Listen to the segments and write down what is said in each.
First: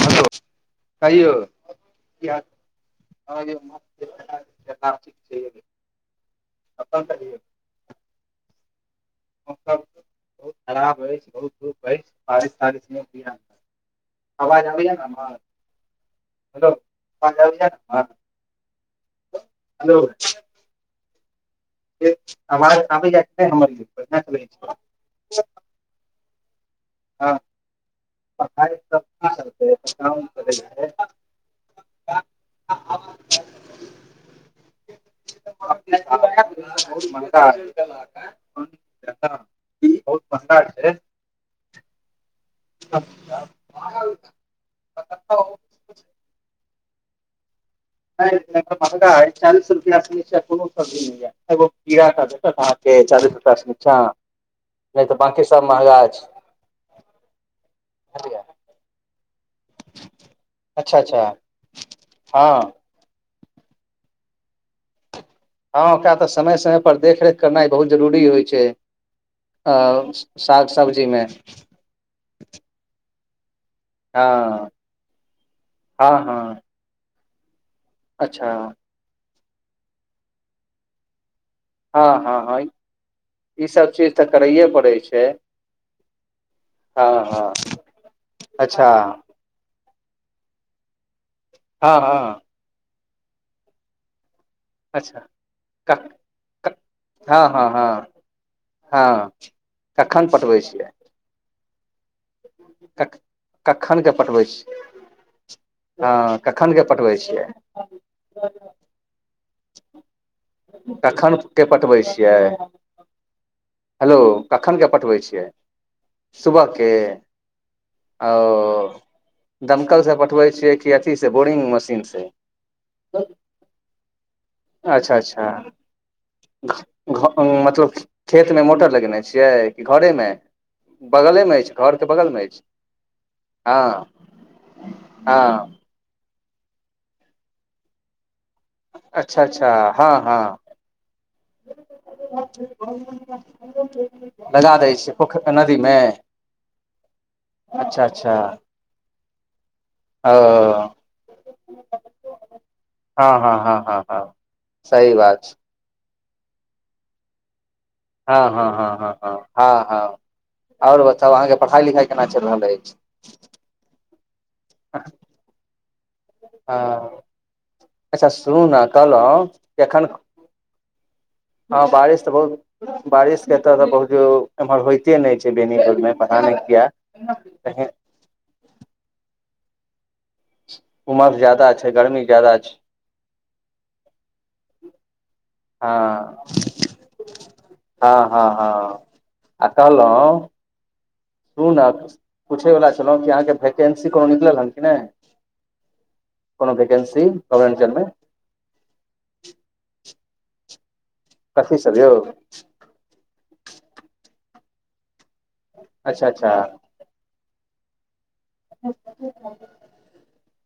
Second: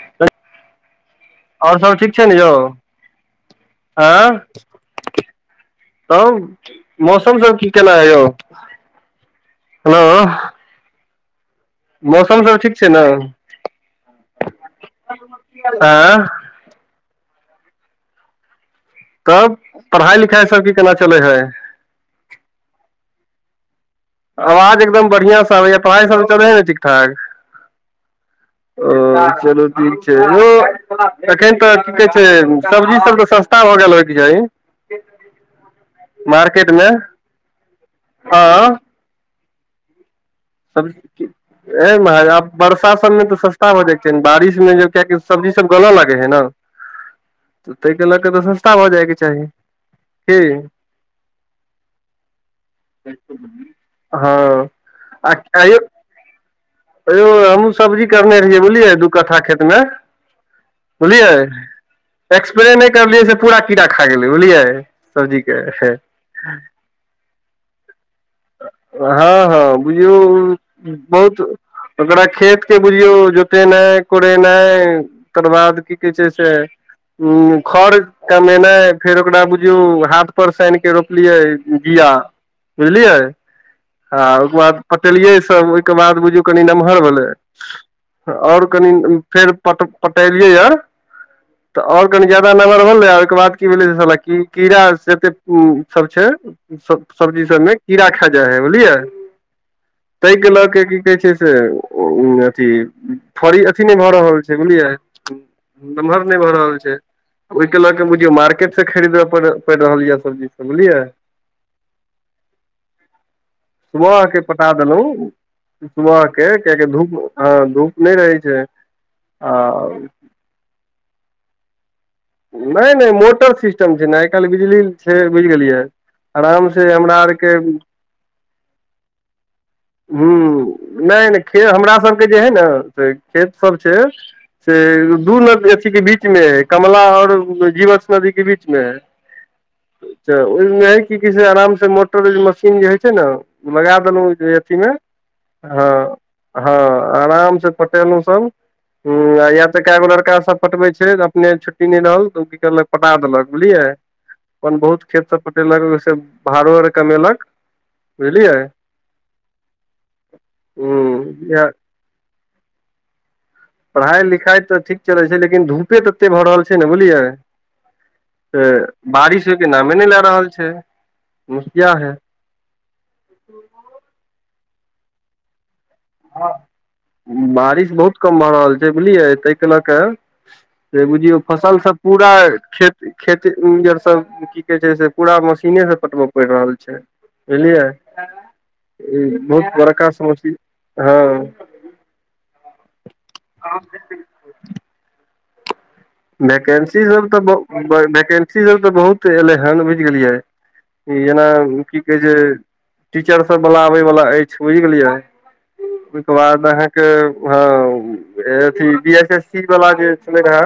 ह यौ [unintelligible] कहियौ और सब ठीक छै ने यौ हँ यौ आँ ठीक छी तब [unintelligible] मौसम सब की केना ये यौ मौसम हेलो बहुत खराब रहै छै बहुत धुप अछि मौसम बारिश सब ठीक छै तारीश ने नै होइया अवाज आबैये न हमर आँ हेलो आवाज आबै या न हमर तब हेलो पढ़ाइ लिखाइ सब की केना चलै हय ठीक छै आवाज आबैया कि नै हमर यौ बढ़ियां चलै छै आवाज एकदम बढ़ियाँ सँ आबैय पढ़ाइ सब चलै है न ठीक ठाक हँ पढ़ाइ सब ओ की चलू चलतै ठीक छै काम यौ चलै छै एखन तऽ की कहै छै सब्जी सब तऽ सस्त ता भऽ गेल होयके चाही मार्केट मे [unintelligible] हँ बहुत महंगा सब कि ऐ महाराज आब बरसा सभमे तऽ सस्ता भऽ जाएक छै चाही ने बारिश मे जे कियेकि सब्जी नहीं, सब गलऽ लागै है न त तैके नहि एत्त महंगा अइ चालीस रुपैया से निचा की कोनो सब्जी नै अइ एगो खीड़ा टा भेटत अहाँ के के चालीस रुपैया सँ निचां हँ नहि तऽ बाकी सब महंगा छै हयौ हमहूँ सब्जी करने रहियै बुझलियै दु कट्ठा खेतमे अच्छा अच्छा बुझलियै हँ एक्सप्रे नै करलियै से पूरा कीड़ा खा गेलै बुझलियै सब्जीक हँ ओकरा तऽ समय समय पर देखरेख करनाइ बहुत जरूरी होइ छै हँ हँ अ बुझियौ साग सब्जीमे बहुत ओकरा खेत के बुझियौ जोतेनाइ हँ कोड़ेनाइ तकर बाद की हँ कहै छै से हँ खर अच्छा कमेनाइ फेर ओकरा बुझियौ हाट पर स आनिके रोपलियै हँ बिया हँ हँ बुझलियै ई सब चीज तऽ आ ओहिके करैये बाद पड़ै छै पटेलियै सब ओहिके बाद बुझियौ कनि नम्हर हँ भेलै हँ ओर अच्छा कनि फेर पट पटेलियै य तऽ हँ और कनि हँ ज्यादा नम्हर भेललै आ ओहिके बाद की भेलै से साला की कीड़ा अच्छा सेते क सब छै क सब्जी हँ हँ सबमे कीड़ा हँ खा जाइ है बुझलियै हँ कखन ताहिके पटबै लऽ के छियै की कहै छै से अथी कख फड़ी अथी नहि कखन भऽ के रहल पठबै छै छी बुझलियै नमहर हँ नहि भऽ कखन रहल के छै पठबै छियै ओहिके लऽ कऽ बुझियौ मार्केटसँ खरीदय पड़ि रहल यऽ सब्जी सब बुझलियै कखन के पटबै छीयै सुबहके पटा पठबै देलहुँ छियै सुबह के कियाकि धूप आ धूप नहि ओ रहै छै आ दमकल से पठबै छियै कि अथी से बोरिंग मशीन से नहि नहि मोटर सिस्टम छै ने आइ कालि बिजली अच्छा छै अच्छा बुझि गेलियै आराम से हमरा आर घ के मतलब खेत मे मोटर लगेने छियै कि हूँ घरेमे नहि नहि खे हमरा सभके जे हइ ने से खेतसभ हँ छै से दू नदी हँ अथी के बीच में है कमला और जीवछ नदी के बीच बीच अच्छा अच्छा हँ मे हँ ओहिमे [unintelligible] की कहै छै आराम से मोटर मशीन जे हइ छै ने लगा देलहु लगा दै छियै पोखरि नदी मे हँ हँ आराम से अच्छा पटेलहुँ अच्छा सब ह या तऽ कएगो ओ लड़का सब पटबे छै अपने छुट्टी नहि रहल तऽ ओ की कहलक पटा हँ देलक हँ हँ बुझलियै हँ हँ अपन बहुत सही खेत बात से छै पटेलक ओहिस भाड़ो ओर कमेलक हँ बुझलियै हँ हँ हँ हँ हँ हँ ओर बताउ अहाँके ह पढ़ाई लिखाई केना चलि रहल अछि पढ़ाई लिखाइ तऽ ठीक चलै छै लेकिन धूपे ततेक भऽ रहल छै ने बुझलियै हँ अच्छा सुनू तऽ ने कहलहुँ बारिश होयके कि नामे एखन नहि लए रहल छै हँ मुखिया हइ बारिश के एतऽ तऽ बहुत एमहर होइते नहि छै बेनीपुर मे पता नहि किया कही म भऽ रहल छै बुझलियै ताहिके लऽ क उमस बुझिय ज्यादा फसल छै सब गर्मी पूरा ज्यादा छै खेत खेती आर सब की कहै छै से पूरा मशीनेसँ कटबय हँ पड़ि रहल छै बुझलियै हँ हँ हँ ई बहुत बड़का समसी हँ सुनु ने पूछैबला छलहुँ कि अहाँके वैकेन्सी कोनो निकलल हन कि नहि कोनो वैकेंसी वैकेन्सी सब तऽ गवर्मेन्टमे ब वैकेंसी सब तऽ बहुत एलै हन बुझि गेलियै ई जेना कथी सब की यौ कहै छै टीचर सब बलाबे वला अछि बुझि गेलियै अच्छा ओहिके अच्छा बाद आहाँ के ह एथी बी एस एस सी वाला जे छलै हे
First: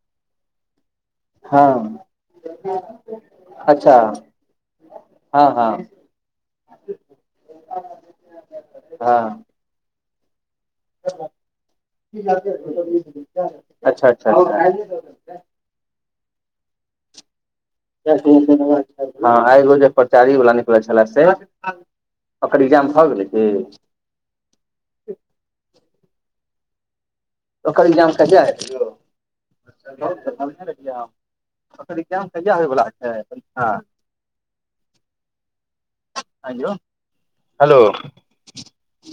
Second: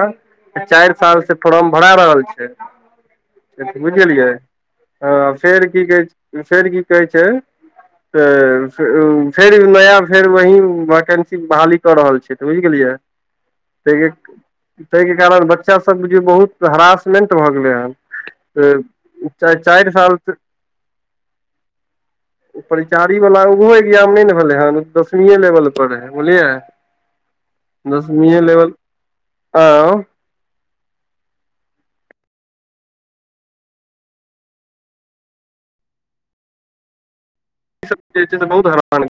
चारि साल से फोर्म भरा हँ रहल छै अच्छा बुझगलियै ह हँ फेर हँ की कह फेर की कहै छै तऽ हँ फेर नया फेर वही बहाली कऽ रहल छै तऽ बुझ गेलियै [unintelligible] ह [inaudible] के कारण बच्चा सब बुझियऔ बहुत हेरासमेंट भऽ गेलै हन हँ एगो जे चारि साल पचारी वाल निकलै छले से [unintelligible] ओकर एग्जाम भऽ परिचारी गेलै वाला की ओहो एग्जाम नहि ने भेलै हन दसमीए लेवल पर है बुझलियै ओकर एग्जाम दसमीए कहिया लेवल हेतय यो हँ ई इगजाम कहिया होय वाला छय परिक्षा ऐयो हेलो सब जे से बहुत हैरान [inaudible]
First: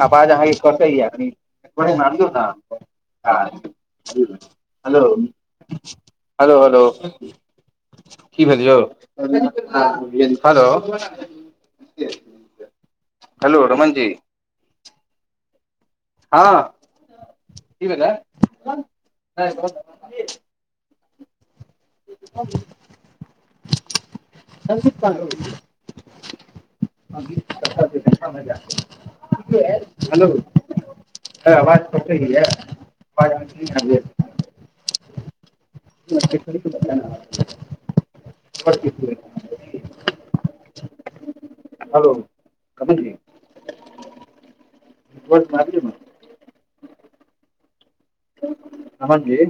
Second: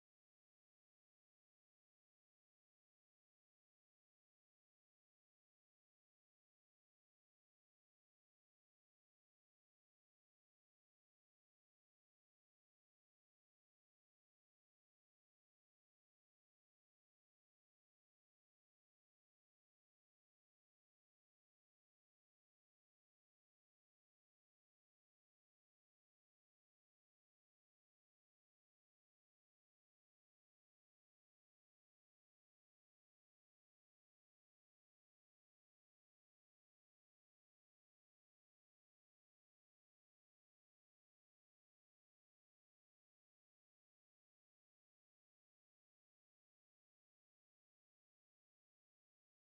अबाज अहाँ के कटये कनी ऊपर मै आबियो न हलो हेलो हेलो की भेल यो हेलो हेलो रमनजी हँ कि भेले [unintelligible] हेलो है आवज कटये आवज नहि अवय ये [unintelligible] हेलो कतअ छी रोड पर आइब जो न रमन जी